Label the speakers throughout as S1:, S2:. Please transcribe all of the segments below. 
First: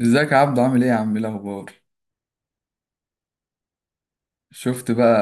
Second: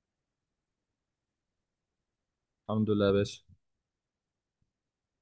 S1: ازيك يا عبدو؟ عامل ايه يا عم؟ ايه الاخبار؟
S2: الحمد لله يا باشا.
S1: شفت بقى.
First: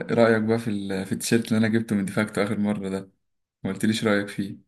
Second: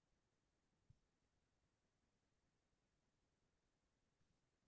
S1: ايه رايك بقى في التيشيرت اللي انا جبته من ديفاكتو اخر مره ده؟ ما قلتليش رايك فيه.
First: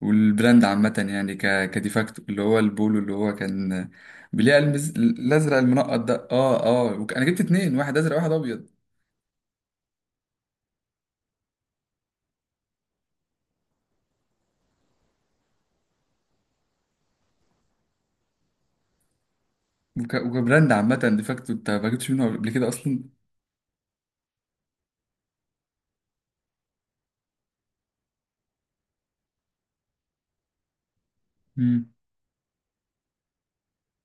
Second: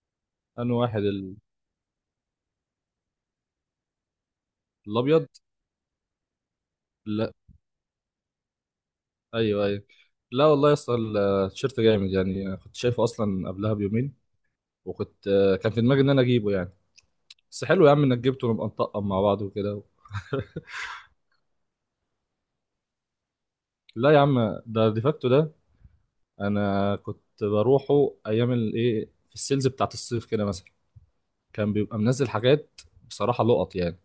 S1: والبراند
S2: انا واحد
S1: عامه يعني
S2: ال-
S1: كديفاكتو، اللي هو البولو اللي هو كان بليه
S2: الابيض.
S1: الازرق المنقط ده، اه. انا
S2: لا.
S1: جبت اتنين، واحد ازرق واحد ابيض.
S2: ايوه، ايوه. لا والله يا اسطى التيشيرت جامد يعني، أنا كنت شايفه اصلا قبلها بيومين، وكنت كان في دماغي ان انا اجيبه يعني. بس حلو يا عم انك جبته ونبقى نطقم مع بعض وكده
S1: وكبراند عامه ديفاكتو، انت ما جبتش منه قبل كده اصلا؟
S2: لا يا عم، ده ديفاكتو ده. انا كنت بروحه ايام الايه في السيلز بتاعت الصيف كده مثلا، كان
S1: امم
S2: بيبقى منزل حاجات. بصراحه لقط يعني،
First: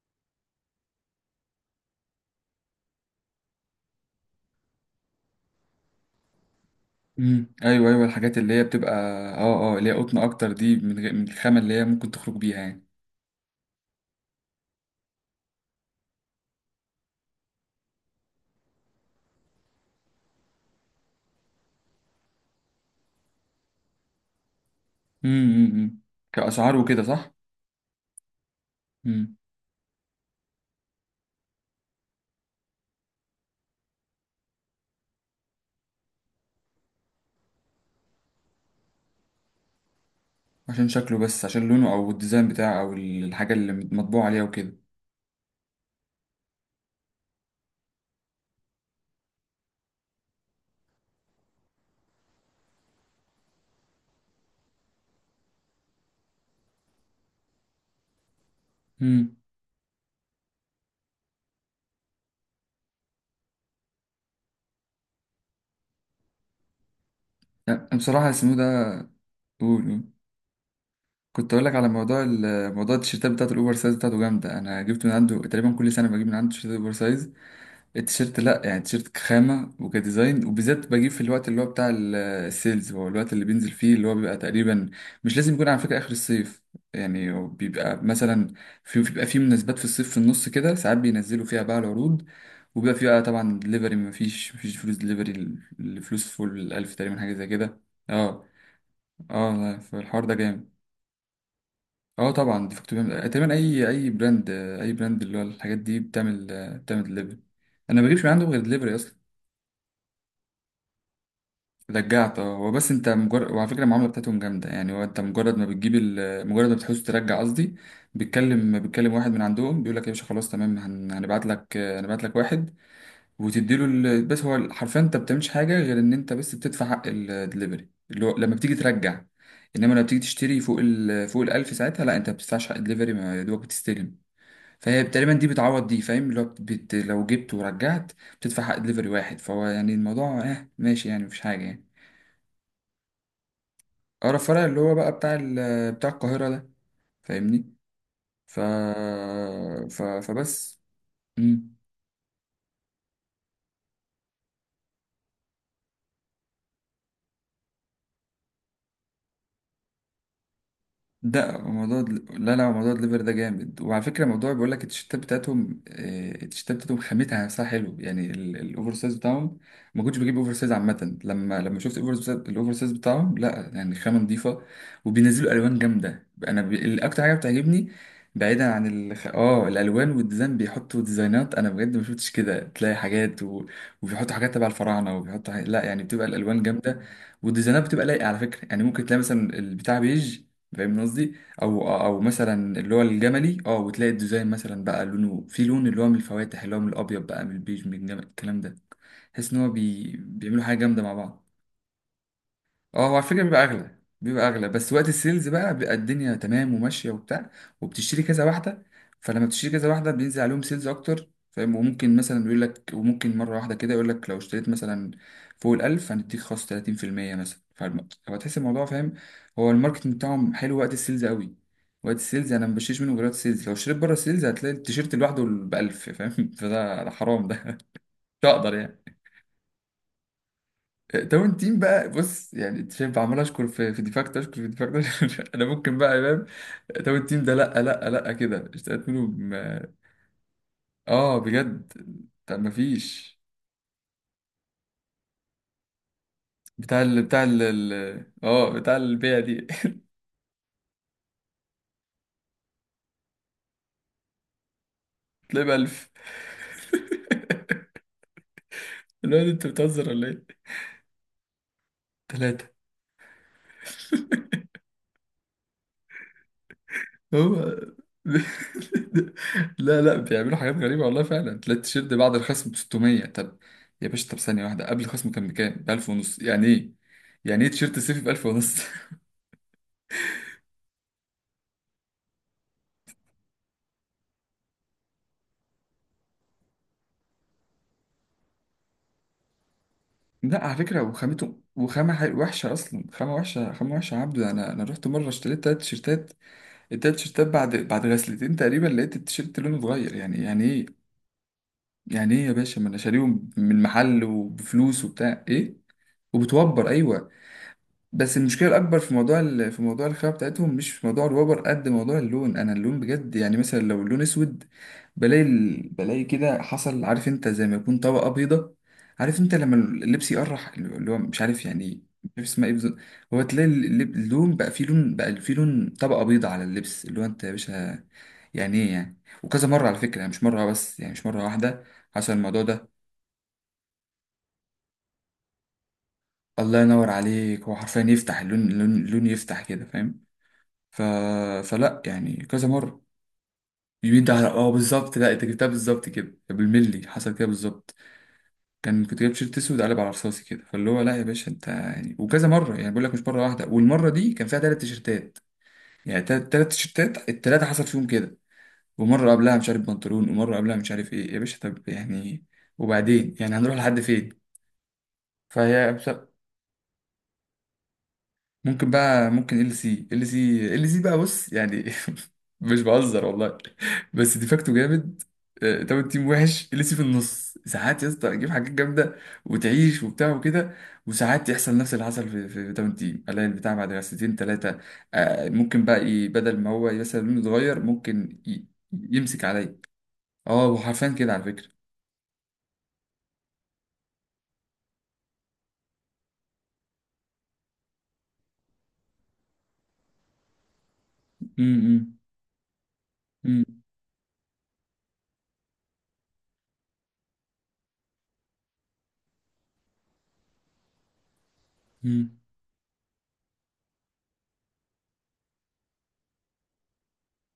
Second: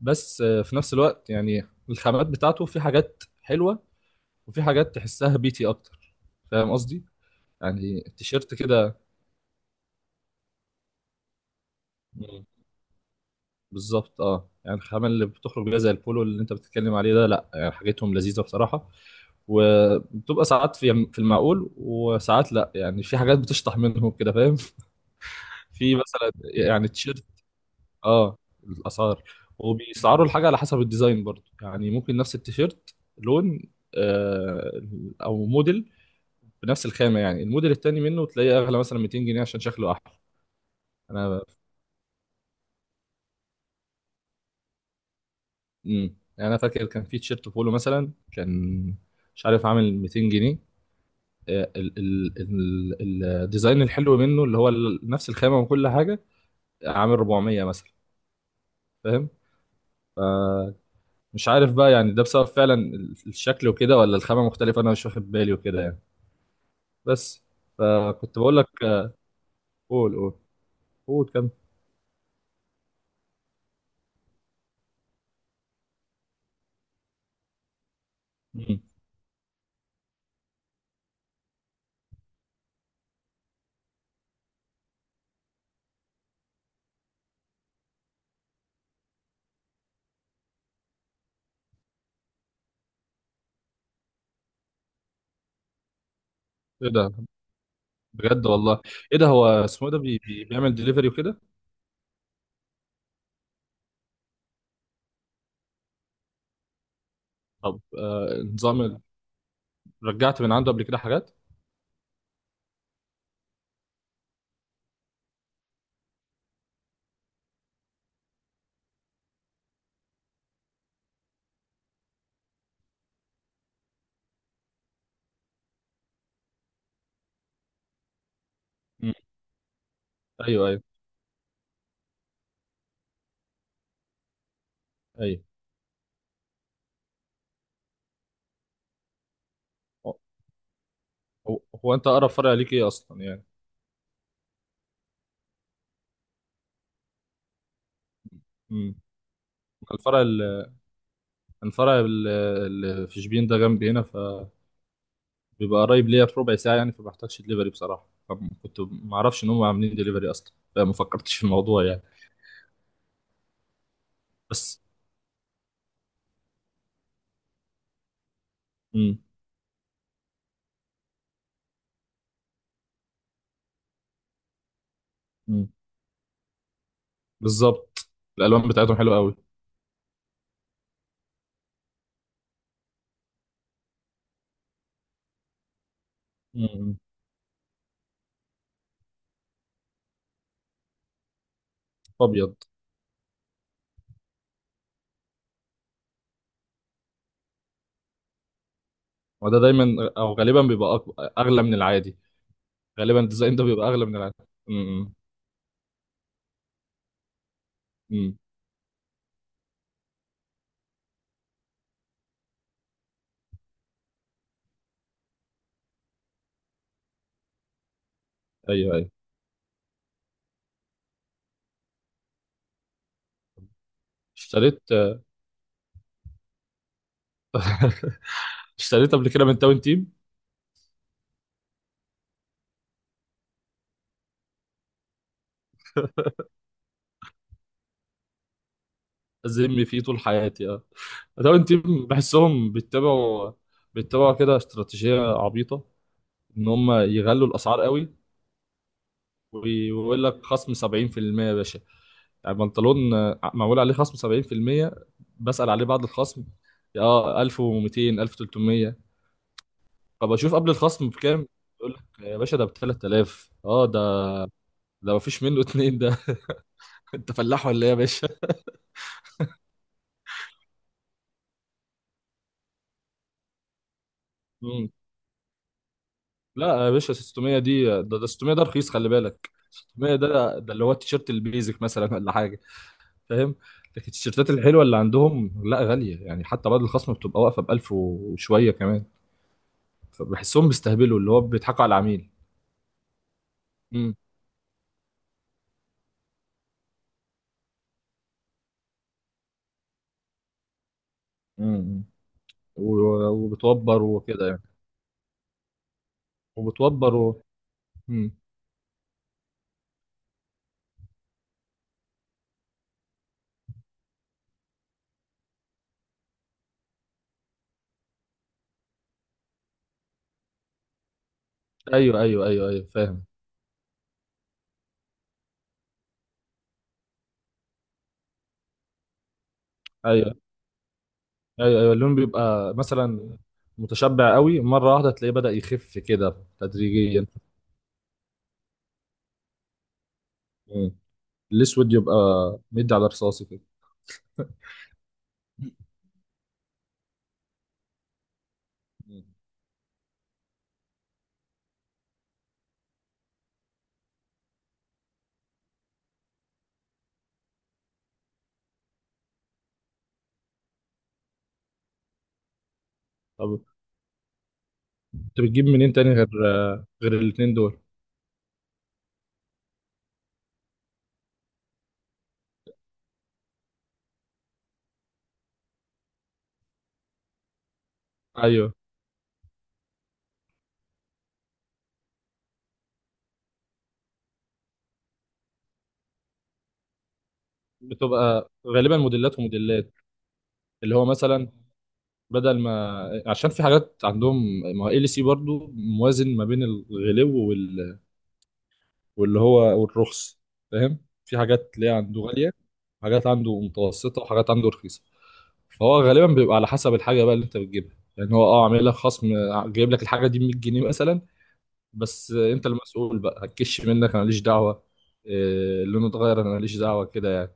S2: بس في نفس الوقت يعني الخامات بتاعته في حاجات حلوه، وفي حاجات تحسها بيتي اكتر. فاهم قصدي؟
S1: ايوه ايوه،
S2: يعني
S1: الحاجات اللي
S2: التيشيرت
S1: هي بتبقى
S2: كده.
S1: اه اه اللي هي قطن اكتر دي، من غير من الخامه اللي هي ممكن تخرج
S2: مم.
S1: بيها يعني.
S2: بالظبط اه، يعني الخامة اللي بتخرج بيها زي البولو اللي انت بتتكلم عليه ده، لا يعني حاجتهم لذيذة بصراحة. وبتبقى ساعات في المعقول، وساعات لا يعني في حاجات بتشطح منهم كده، فاهم
S1: امم امم
S2: في
S1: امم.
S2: مثلا
S1: كاسعار
S2: يعني
S1: وكده،
S2: تيشيرت.
S1: صح.
S2: اه الاسعار. وبيسعروا الحاجة على حسب الديزاين برضو، يعني ممكن نفس التيشيرت لون، آه او موديل بنفس الخامة، يعني الموديل التاني منه تلاقيه اغلى مثلا 200 جنيه عشان شكله احلى.
S1: عشان شكله،
S2: انا
S1: بس عشان لونه او الديزاين بتاعه او الحاجه اللي مطبوع عليها وكده.
S2: امم، انا فاكر كان في تيشيرت بولو مثلا، كان مش عارف عامل 200 جنيه، الديزاين الحلو منه نفس الخامه وكل حاجه، عامل 400 مثلا. فاهم؟
S1: امم،
S2: مش عارف بقى يعني ده بسبب فعلا الشكل وكده، ولا الخامه مختلفه، انا مش واخد بالي وكده يعني. بس.
S1: يعني بصراحه
S2: فكنت
S1: اسمه
S2: بقول لك
S1: ده.
S2: آه،
S1: قول قول.
S2: قول، قول. قول كم.
S1: كنت اقول لك على موضوع موضوع التيشيرتات بتاعته الاوفر سايز، بتاعته جامده. انا جبت من عنده تقريبا كل سنه، بجيب من عنده تيشيرت اوفر سايز. التيشيرت لا يعني،
S2: مم.
S1: التيشيرت كخامه وكديزاين، وبالذات بجيب في الوقت اللي هو بتاع السيلز، هو الوقت اللي بينزل فيه اللي هو بيبقى تقريبا. مش لازم يكون على فكره اخر الصيف. يعني هو بيبقى مثلا، في مناسبات في الصيف في النص كده ساعات بينزلوا فيها بقى العروض. وبيبقى فيه بقى طبعا دليفري، مفيش فلوس دليفري. الفلوس فوق
S2: ايه
S1: الألف
S2: ده؟
S1: تقريبا، حاجة زي كده. اه،
S2: بجد والله؟ ايه ده، هو
S1: اه لا،
S2: اسمه إيه ده؟
S1: فالحوار ده جامد.
S2: بيعمل دليفري وكده؟
S1: اه طبعا دي فاكتور بيعمل، تقريبا أي براند اللي هو الحاجات دي بتعمل، بتعمل دليفري.
S2: طب
S1: أنا ما بجيبش من عندهم غير دليفري أصلا.
S2: رجعت من عنده قبل كده حاجات؟
S1: رجعت، اه هو بس أنت مجرد، وعلى فكرة المعاملة بتاعتهم جامدة يعني. هو أنت مجرد ما بتجيب مجرد ما بتحوز ترجع قصدي، بيتكلم واحد من عندهم، بيقول لك يا باشا خلاص تمام، هن... هنبعت لك هنبعت لك واحد. وتديله بس هو حرفيا انت بتعملش حاجه، غير ان انت بس بتدفع حق الدليفري اللي هو لما بتيجي
S2: مم.
S1: ترجع. انما لما بتيجي تشتري
S2: ايوه،
S1: فوق
S2: ايوه،
S1: ال فوق الالف، ساعتها لا، انت ما بتدفعش حق الدليفري، ما يا دوبك بتستلم. فهي تقريبا
S2: ايوه.
S1: دي بتعوض دي، فاهم؟ اللي هو لو جبت ورجعت بتدفع حق دليفري واحد، فهو يعني الموضوع اه ماشي يعني، مفيش
S2: هو،
S1: حاجه يعني.
S2: انت اقرب فرع ليك ايه اصلا يعني؟
S1: اقرب فرع اللي هو بقى بتاع بتاع القاهره ده، فاهمني؟ ف...
S2: امم. الفرع ال-
S1: فبس. مم.
S2: اللي في شبين ده جنبي هنا، فبيبقى قريب ليا بربع ساعه يعني، فما بحتاجش دليفري بصراحه. فكنت ما اعرفش ان هم عاملين دليفري اصلا، فما فكرتش في
S1: ده
S2: الموضوع
S1: موضوع
S2: يعني.
S1: لا لا، موضوع الليفر ده جامد، وعلى فكره موضوع بيقول
S2: بس.
S1: لك، التيشيرتات بتاعتهم، التيشيرتات بتاعتهم خامتها نفسها حلو يعني، الاوفر سايز
S2: امم.
S1: بتاعهم. ما كنتش بجيب اوفر سايز عامه، لما شفت الاوفر سايز، الاوفر سايز بتاعهم لا يعني، خامه نظيفه. وبينزلوا
S2: امم.
S1: الوان جامده، الاكتر حاجه بتعجبني،
S2: بالظبط. الالوان
S1: بعيدا
S2: بتاعتهم
S1: عن
S2: حلوه
S1: الخ...
S2: قوي.
S1: اه الالوان والديزاين، بيحطوا ديزاينات انا بجد ما شفتش كده، تلاقي حاجات و... وبيحطوا حاجات تبع الفراعنه، وبيحطوا حاجات، لا يعني بتبقى الالوان
S2: امم.
S1: جامده، والديزاينات بتبقى لايقه على فكره يعني. ممكن تلاقي مثلا البتاع بيج، فاهم قصدي؟ او او
S2: ابيض.
S1: مثلا اللي هو الجملي اه، وتلاقي الديزاين مثلا بقى لونه في لون اللي هو من الفواتح، اللي هو من الابيض بقى، من البيج، من الجمل، الكلام ده. تحس ان
S2: وده
S1: هو
S2: دايما او غالبا
S1: بيعملوا حاجه جامده مع بعض.
S2: اغلى من العادي.
S1: اه هو
S2: غالبا
S1: على فكره
S2: الديزاين
S1: بيبقى
S2: ده بيبقى
S1: اغلى
S2: اغلى من العادي.
S1: بيبقى اغلى بس وقت
S2: امم.
S1: السيلز بقى بيبقى الدنيا تمام وماشيه وبتاع. وبتشتري
S2: امم.
S1: كذا واحده، فلما بتشتري كذا واحده بينزل عليهم سيلز اكتر، فاهم؟ وممكن مثلا يقول لك، وممكن مره واحده كده يقول لك لو اشتريت مثلا فوق الألف، هنديك خصم 30% مثلا. فهتحس الموضوع،
S2: ايوه، ايوه.
S1: فاهم؟ هو الماركتنج بتاعهم حلو وقت السيلز قوي. وقت السيلز انا ما بشتريش منه غير وقت السيلز، لو اشتريت بره السيلز هتلاقي
S2: اشتريت.
S1: التيشيرت لوحده ب 1000، فاهم؟ فده ده حرام ده، مش هقدر يعني.
S2: اشتريت قبل كده من تاون تيم.
S1: داون تيم بقى بص يعني، انت شايف عمال اشكر في في ديفاكت، اشكر في ديفاكت انا ممكن بقى يا امام. داون تيم ده لا لا لا كده اشتقت منه
S2: أذم فيه طول حياتي اه.
S1: اه،
S2: الراون
S1: بجد.
S2: تيم،
S1: طب ما
S2: بحسهم
S1: فيش
S2: بيتبعوا كده استراتيجية عبيطة، إن هم
S1: بتاع
S2: يغلوا الأسعار قوي.
S1: بتاع البيع دي.
S2: ويقول لك خصم 70% يا باشا، يعني بنطلون معمول عليه خصم 70%.
S1: تلاقي ب
S2: بسأل عليه بعد
S1: 1000.
S2: الخصم. اه، 1200، 1300.
S1: الواد انت بتهزر ولا
S2: فبشوف
S1: ايه؟
S2: قبل الخصم بكام. يقول لك يا باشا ده
S1: ثلاثة.
S2: ب 3000. اه ده، ده مفيش منه اتنين ده. انت فلاح
S1: هو
S2: ولا ايه يا باشا؟
S1: لا لا، بيعملوا حاجات غريبة والله، فعلا تلاقي التيشيرت بعد الخصم ب 600. طب يا باشا، طب ثانية واحدة، قبل الخصم كان بكام؟ ب 1000 ونص، يعني
S2: لا يا
S1: ايه؟
S2: باشا، 600
S1: يعني ايه
S2: دي
S1: تيشيرت
S2: ده,
S1: صيفي ب
S2: ده
S1: 1000
S2: 600 ده
S1: ونص؟
S2: رخيص، خلي بالك، 600 ده ده اللي هو التيشيرت البيزك مثلا ولا حاجه. فاهم؟ لكن التيشيرتات الحلوه اللي عندهم لا، غاليه، يعني حتى بعد الخصم بتبقى واقفه ب 1000 وشويه كمان.
S1: لا
S2: فبحسهم
S1: على فكرة
S2: بيستهبلوا، اللي هو
S1: وخامته،
S2: بيضحكوا على العميل.
S1: وحشة أصلا، خامة وحشة، خامة
S2: امم.
S1: وحشة يا عبدو. أنا أنا رحت مرة اشتريت تلات تيشيرتات. التلات تيشيرتات بعد بعد غسلتين تقريبا، لقيت التيشيرت لونه اتغير. يعني يعني إيه؟
S2: امم.
S1: يعني إيه يا باشا؟ ما أنا شاريهم من
S2: وبتوبر
S1: محل
S2: وكده يعني.
S1: وبفلوس وبتاع إيه. وبتوبر
S2: وبتوبر
S1: أيوه.
S2: و... مم.
S1: بس المشكله الاكبر في موضوع في موضوع الخامه بتاعتهم، مش في موضوع الوبر قد موضوع اللون. انا اللون بجد يعني، مثلا لو اللون اسود بلاقي بلاقي كده حصل، عارف انت زي ما يكون طبقه بيضه، عارف انت لما اللبس يقرح، اللي هو مش عارف يعني،
S2: ايوه،
S1: مش
S2: ايوه،
S1: عارف اسمها
S2: ايوه،
S1: ايه
S2: ايوه،
S1: بالظبط.
S2: فاهم.
S1: هو تلاقي اللون بقى فيه لون، بقى فيه لون طبقه بيضه على اللبس، اللي هو انت يا باشا يعني ايه يعني؟ وكذا مره على فكره يعني،
S2: ايوه،
S1: مش مره بس، يعني مش مره
S2: ايوه،
S1: واحده
S2: ايوه. اللون
S1: حصل الموضوع
S2: بيبقى
S1: ده.
S2: مثلا متشبع قوي، مره واحده تلاقيه بدأ يخف كده
S1: الله ينور
S2: تدريجيا.
S1: عليك. هو حرفيا يفتح اللون، اللون يفتح كده، فاهم؟ ف...
S2: الاسود
S1: فلا
S2: يبقى
S1: يعني كذا
S2: مدي
S1: مرة.
S2: على رصاصي كده.
S1: يمين ده على اه بالظبط، لا انت جبتها بالظبط كده بالملي، حصل كده بالظبط. كان كنت جايب تيشيرت اسود قلب على رصاصي كده، فاللي هو لا يا باشا انت يعني. وكذا مرة يعني، بقول لك مش مرة واحدة، والمرة دي كان فيها ثلاث تيشيرتات. يعني ثلاث تيشيرتات، الثلاثة حصل فيهم كده. ومرة قبلها مش عارف بنطلون، ومرة قبلها مش عارف ايه يا باشا، طب يعني وبعدين، يعني
S2: طب
S1: هنروح لحد فين؟
S2: انت بتجيب منين
S1: فهي
S2: تاني غير غير الاتنين دول؟
S1: ممكن بقى، ممكن ال سي، ال سي بقى بص يعني مش بهزر والله. بس ديفاكتو جامد. طب التيم وحش. ال سي في النص ساعات يا اسطى، تجيب حاجات
S2: ايوه.
S1: جامده وتعيش وبتاع وكده. وساعات يحصل نفس اللي حصل في في تاون تيم، الاقي البتاع بعد سنتين ثلاثه ممكن بقى بدل ما هو مثلا لونه اتغير، ممكن
S2: بتبقى غالبا موديلات
S1: يمسك عليا.
S2: وموديلات.
S1: اه،
S2: اللي هو
S1: وحرفيا كده على
S2: مثلا،
S1: فكره.
S2: بدل ما، عشان في حاجات عندهم، ما ال سي برضو موازن ما بين الغلو وال... واللي هو والرخص. فاهم؟ في حاجات تلاقيها
S1: امم
S2: عنده غاليه، حاجات عنده
S1: امم
S2: متوسطه، وحاجات عنده رخيصه. فهو غالبا بيبقى على حسب الحاجه بقى اللي انت بتجيبها، يعني هو اه عامل لك خصم، جايب لك الحاجه دي ب 100 جنيه مثلا، بس انت المسؤول بقى، هتكش منك انا ماليش دعوه، لونه اتغير انا ماليش دعوه كده يعني.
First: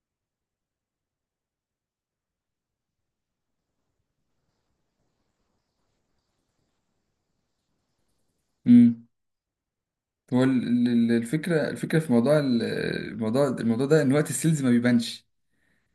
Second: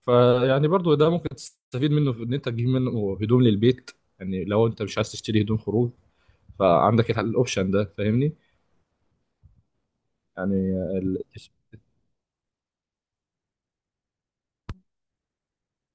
S2: فيعني برضو ده ممكن تستفيد منه في ان انت تجيب منه هدوم للبيت، يعني لو انت مش عايز تشتري هدوم خروج، فعندك الاوبشن ده، فاهمني؟
S1: امم هو
S2: يعني ال...
S1: الفكرة في موضوع الموضوع، الموضوع ده إن وقت السيلز ما بيبانش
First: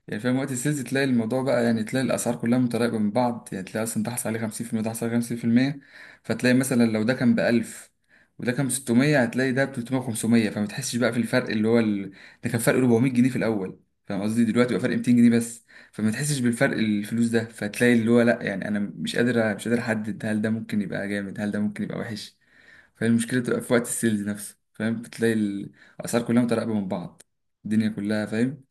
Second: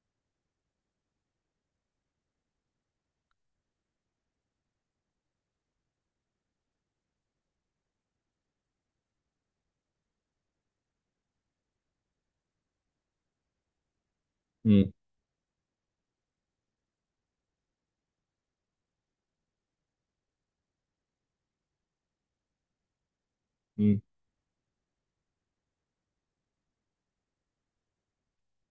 S1: يعني، فاهم؟ وقت السيلز تلاقي الموضوع بقى يعني، تلاقي الأسعار كلها متراكمة من بعض. يعني تلاقي أصلا ده حصل عليه 50%، ده حصل عليه 50%. فتلاقي مثلا لو ده كان ب 1000، وده كان ب 600، هتلاقي ده ب 300، 500، فما تحسش بقى في الفرق اللي هو ال... ده كان فرق 400 جنيه في الأول، فاهم قصدي؟ دلوقتي بقى
S2: مم.
S1: فرق 200 جنيه بس. فما تحسش بالفرق الفلوس ده، فتلاقي اللي هو لا يعني أنا مش قادر، مش قادر أحدد. هل ده ممكن يبقى جامد؟ هل ده ممكن يبقى وحش؟ فالمشكلة بتبقى في وقت
S2: مم.
S1: السيلز نفسه، فاهم؟ بتلاقي الأسعار كلها متراقبة من بعض، الدنيا كلها، فاهم؟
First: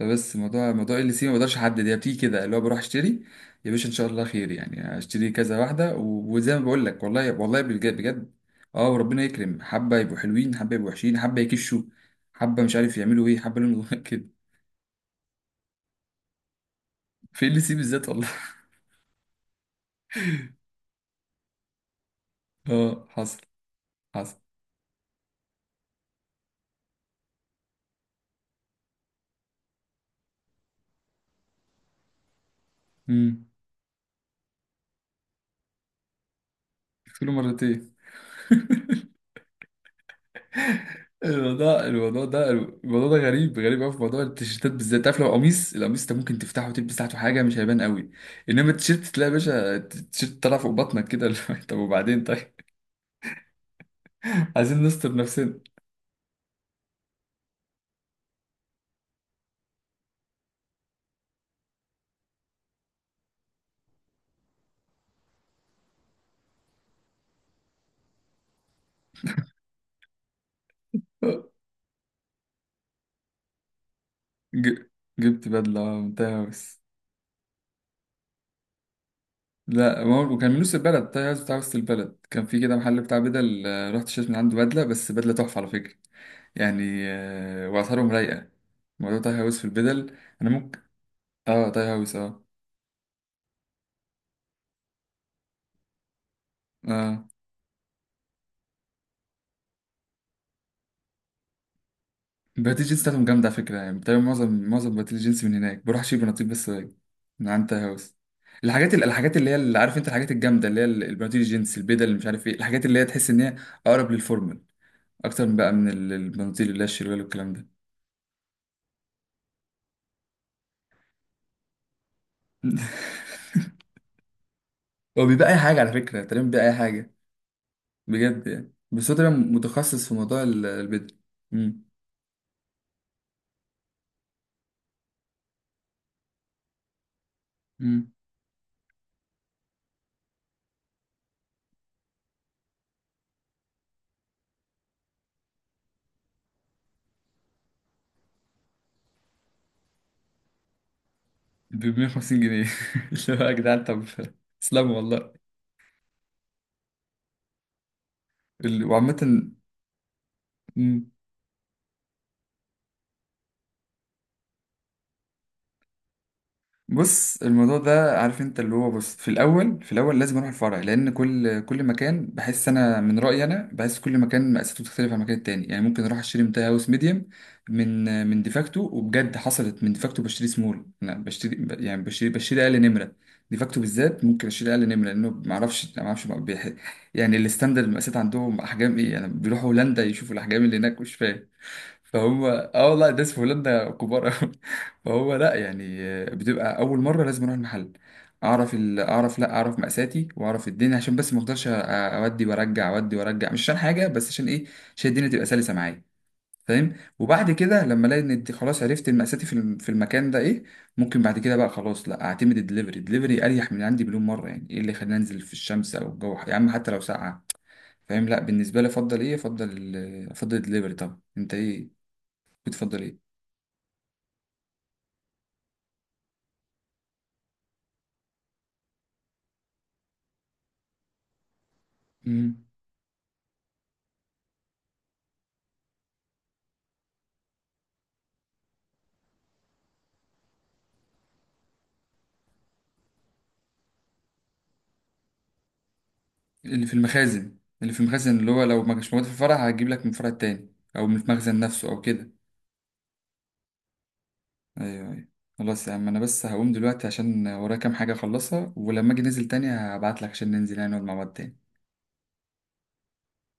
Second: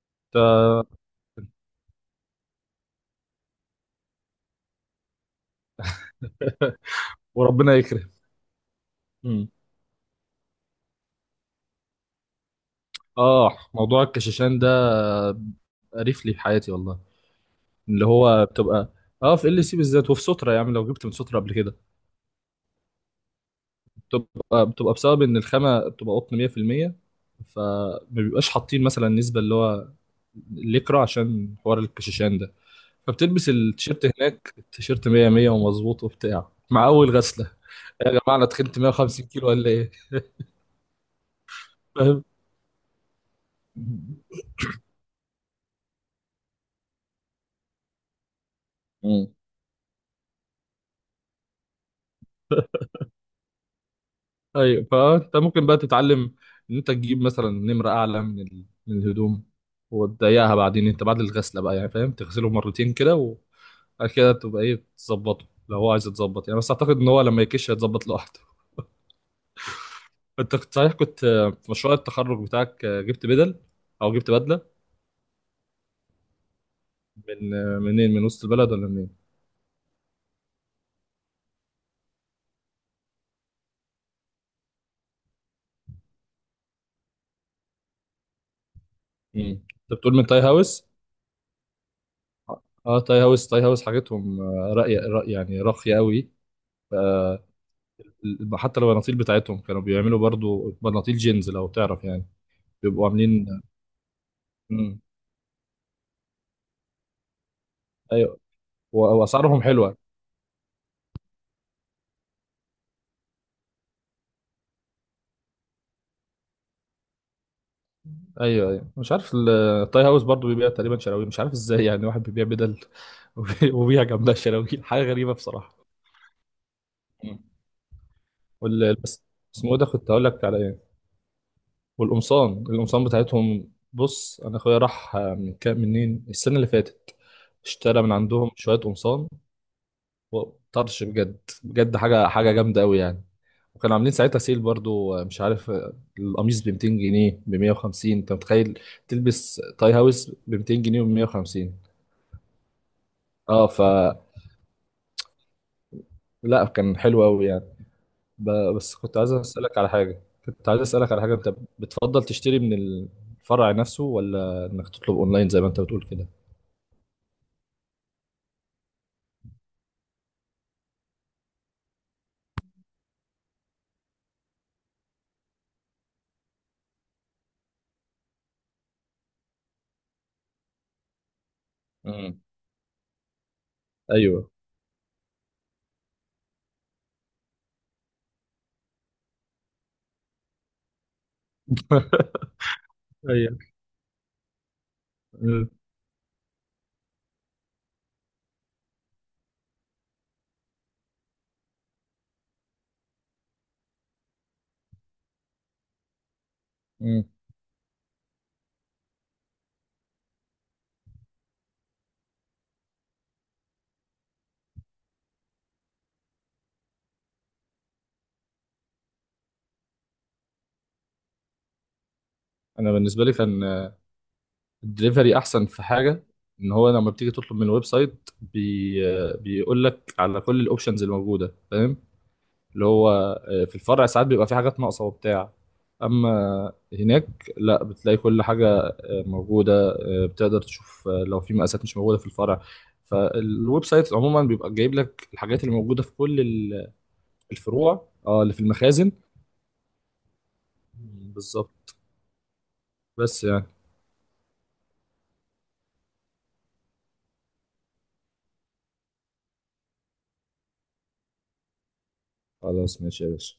S1: فبس موضوع
S2: تا-
S1: ال سي ما بقدرش أحدد، هي بتيجي كده، اللي هو بروح أشتري يا باشا إن شاء الله خير يعني، أشتري كذا واحدة وزي ما بقول لك، والله والله
S2: وربنا
S1: بجد
S2: يكرم.
S1: بجد. أه وربنا
S2: مم.
S1: يكرم. حبة يبقوا حلوين، حبة يبقوا وحشين، حبة يكشوا، حبة مش عارف يعملوا إيه،
S2: اه،
S1: حبة لهم
S2: موضوع
S1: كده.
S2: الكشاشان ده قريف لي في حياتي والله.
S1: في ال سي
S2: اللي
S1: بالذات والله.
S2: هو بتبقى، اه في ال سي بالذات، وفي سترة، يعني لو جبت من سترة قبل كده،
S1: أه، حصل حصل.
S2: بتبقى بسبب ان الخامه بتبقى قطن 100%، فما بيبقاش حاطين مثلا نسبه اللي هو الليكرا عشان حوار الكشاشان ده.
S1: امم،
S2: فبتلبس التيشيرت هناك، التيشيرت 100 100 ومظبوط وبتاع مع اول
S1: شفت له
S2: غسله،
S1: مرتين.
S2: يا جماعه انا تخنت 150 كيلو ولا ايه؟
S1: الموضوع
S2: فاهم.
S1: الموضوع ده غريب، قوي في موضوع التيشيرتات بالذات. عارف لو قميص، القميص انت ممكن تفتحه وتلبس تحته حاجه مش هيبان قوي. انما التيشيرت
S2: مم.
S1: تلاقي يا باشا التيشيرت طالع فوق بطنك كده اللي هو طب وبعدين طيب. عايزين
S2: ايوه،
S1: نستر
S2: فانت
S1: نفسنا.
S2: ممكن بقى تتعلم ان انت تجيب مثلا نمره اعلى من الهدوم، وتضيقها بعدين انت بعد الغسله بقى يعني، فاهم، تغسله مرتين كده، بعد كده تبقى ايه، بتظبطه لو هو عايز يتظبط يعني. بس اعتقد ان هو لما يكش هيتظبط لوحده. انت كنت صحيح، كنت في مشروع التخرج بتاعك جبت بدل، او جبت بدله،
S1: ج... جبت بدله، من تاي هاوس.
S2: من منين، من وسط البلد ولا منين؟
S1: لا ما هو وكان من نص البلد، تاي هاوس بتاع وسط البلد، كان في كده محل بتاع بدل، رحت اشتريت من عنده بدله، بس بدله تحفه على فكره يعني. واسعارهم رايقه. موضوع تاي
S2: مم.
S1: هاوس في
S2: انت بتقول
S1: البدل.
S2: من تاي
S1: انا ممكن،
S2: هاوس.
S1: اه تاي هاوس اه.
S2: اه، تاي هاوس، تاي هاوس حاجتهم راقيه رأي، يعني راقيه قوي.
S1: اه،
S2: حتى لو البناطيل بتاعتهم، كانوا بيعملوا برضو بناطيل جينز لو تعرف يعني.
S1: بناديل الجنس
S2: بيبقوا
S1: بتاعتهم
S2: عاملين.
S1: جامدة على فكرة يعني. بتعمل معظم
S2: مم.
S1: بناديل الجنس من هناك، بروح أشيل بناطيل بس من عند تاي هاوس.
S2: ايوه.
S1: الحاجات الحاجات اللي هي،
S2: واسعارهم
S1: اللي
S2: حلوه.
S1: عارف انت، الحاجات الجامدة اللي هي البناطيل الجينز البيضة اللي مش عارف ايه، الحاجات اللي هي تحس ان هي أقرب للفورمال، أكتر من بقى من البناطيل اللي هي الشروال والكلام ده.
S2: ايوه، ايوه. مش عارف ال- التاي هاوس برضه بيبيع تقريبا شراويل، مش عارف ازاي يعني واحد بيبيع بدل وبيبيع جنبها شراويل، حاجه
S1: هو
S2: غريبه
S1: بيبقى أي حاجة
S2: بصراحه.
S1: على فكرة، تقريبا بيبقى أي حاجة،
S2: مم.
S1: بجد يعني.
S2: وال
S1: بس هو
S2: بس.
S1: تقريبا
S2: اسمه إيه ده،
S1: متخصص
S2: كنت
S1: في
S2: هقول
S1: موضوع
S2: لك على ايه.
S1: البيضة. أمم.
S2: القمصان بتاعتهم، بص انا اخويا راح من كام، منين، السنه اللي فاتت، اشترى
S1: مم.
S2: من عندهم شويه قمصان، وطرش بجد بجد حاجه، حاجه جامده قوي يعني. وكانوا عاملين ساعتها سيل برضو مش عارف، القميص ب 200 جنيه، ب 150، انت متخيل تلبس تاي هاوس ب 200 جنيه و 150؟
S1: ب 150 جنيه. اللي هو يا
S2: اه ف.
S1: جدعان طب اسلموا والله.
S2: لا كان حلو قوي يعني. ب... بس كنت عايز
S1: وعامة.
S2: اسالك على حاجه، كنت عايز
S1: مم.
S2: اسالك على حاجه، انت بتفضل تشتري من الفرع نفسه، ولا انك تطلب اونلاين زي ما انت بتقول كده؟
S1: بص الموضوع ده، عارف انت اللي هو، بص في الاول، في الاول لازم اروح الفرع، لان كل مكان بحس، انا من رايي انا بحس كل مكان مقاساته بتختلف عن المكان التاني يعني. ممكن اروح اشتري منتهى هاوس ميديم، من ديفاكتو، وبجد حصلت من ديفاكتو بشتري سمول. انا بشتري يعني بشتري،
S2: امم.
S1: بشتري اقل نمره. ديفاكتو بالذات ممكن
S2: ايوه.
S1: اشتري اقل نمره، لانه ما اعرفش بقى يعني الستاندرد المقاسات عندهم احجام ايه يعني، بيروحوا هولندا يشوفوا الاحجام اللي هناك مش فاهم. فهم اه والله، الناس في
S2: ايوه.
S1: هولندا كبار أوي. فهو لا
S2: مم.
S1: يعني، بتبقى اول مره لازم اروح المحل، اعرف ال... اعرف لا اعرف مقاساتي واعرف الدنيا، عشان بس ما افضلش اودي وارجع اودي وارجع، مش عشان حاجه، بس عشان ايه؟ عشان الدنيا تبقى سلسه معايا، فاهم؟
S2: مم.
S1: وبعد كده لما الاقي ان خلاص عرفت مقاساتي في في المكان ده، ايه ممكن بعد كده بقى خلاص لا، اعتمد الدليفري. الدليفري اريح من عندي مليون مره، يعني ايه اللي يخليني انزل في الشمس او الجو يا عم حتى لو ساقعه، فاهم؟ لا بالنسبه لي افضل ايه، افضل الدليفري طبعا. انت ايه
S2: انا
S1: بتفضل ايه؟
S2: بالنسبه لي كان الدليفري احسن في حاجه، ان هو لما بتيجي تطلب من الويب سايت بيقول لك على كل الاوبشنز الموجوده، فاهم.
S1: مم.
S2: اللي هو في الفرع ساعات بيبقى في حاجات ناقصه وبتاع، اما هناك لا، بتلاقي كل حاجه موجوده، بتقدر تشوف لو في مقاسات مش موجوده في الفرع، فالويب سايت عموما بيبقى جايب لك الحاجات اللي موجوده في كل
S1: اللي في
S2: الفروع،
S1: المخازن
S2: اه
S1: اللي
S2: اللي في
S1: هو لو ما
S2: المخازن.
S1: كانش موجود في الفرع، هجيب لك من الفرع التاني، او من المخزن نفسه
S2: بالظبط.
S1: او كده.
S2: بس يعني.
S1: ايوه ايوه. خلاص يا عم، انا بس هقوم دلوقتي عشان ورايا كام حاجه اخلصها، ولما اجي ننزل تاني هبعت لك عشان ننزل يعني، نقعد مع بعض تاني.
S2: خلاص ماشي يا باشا.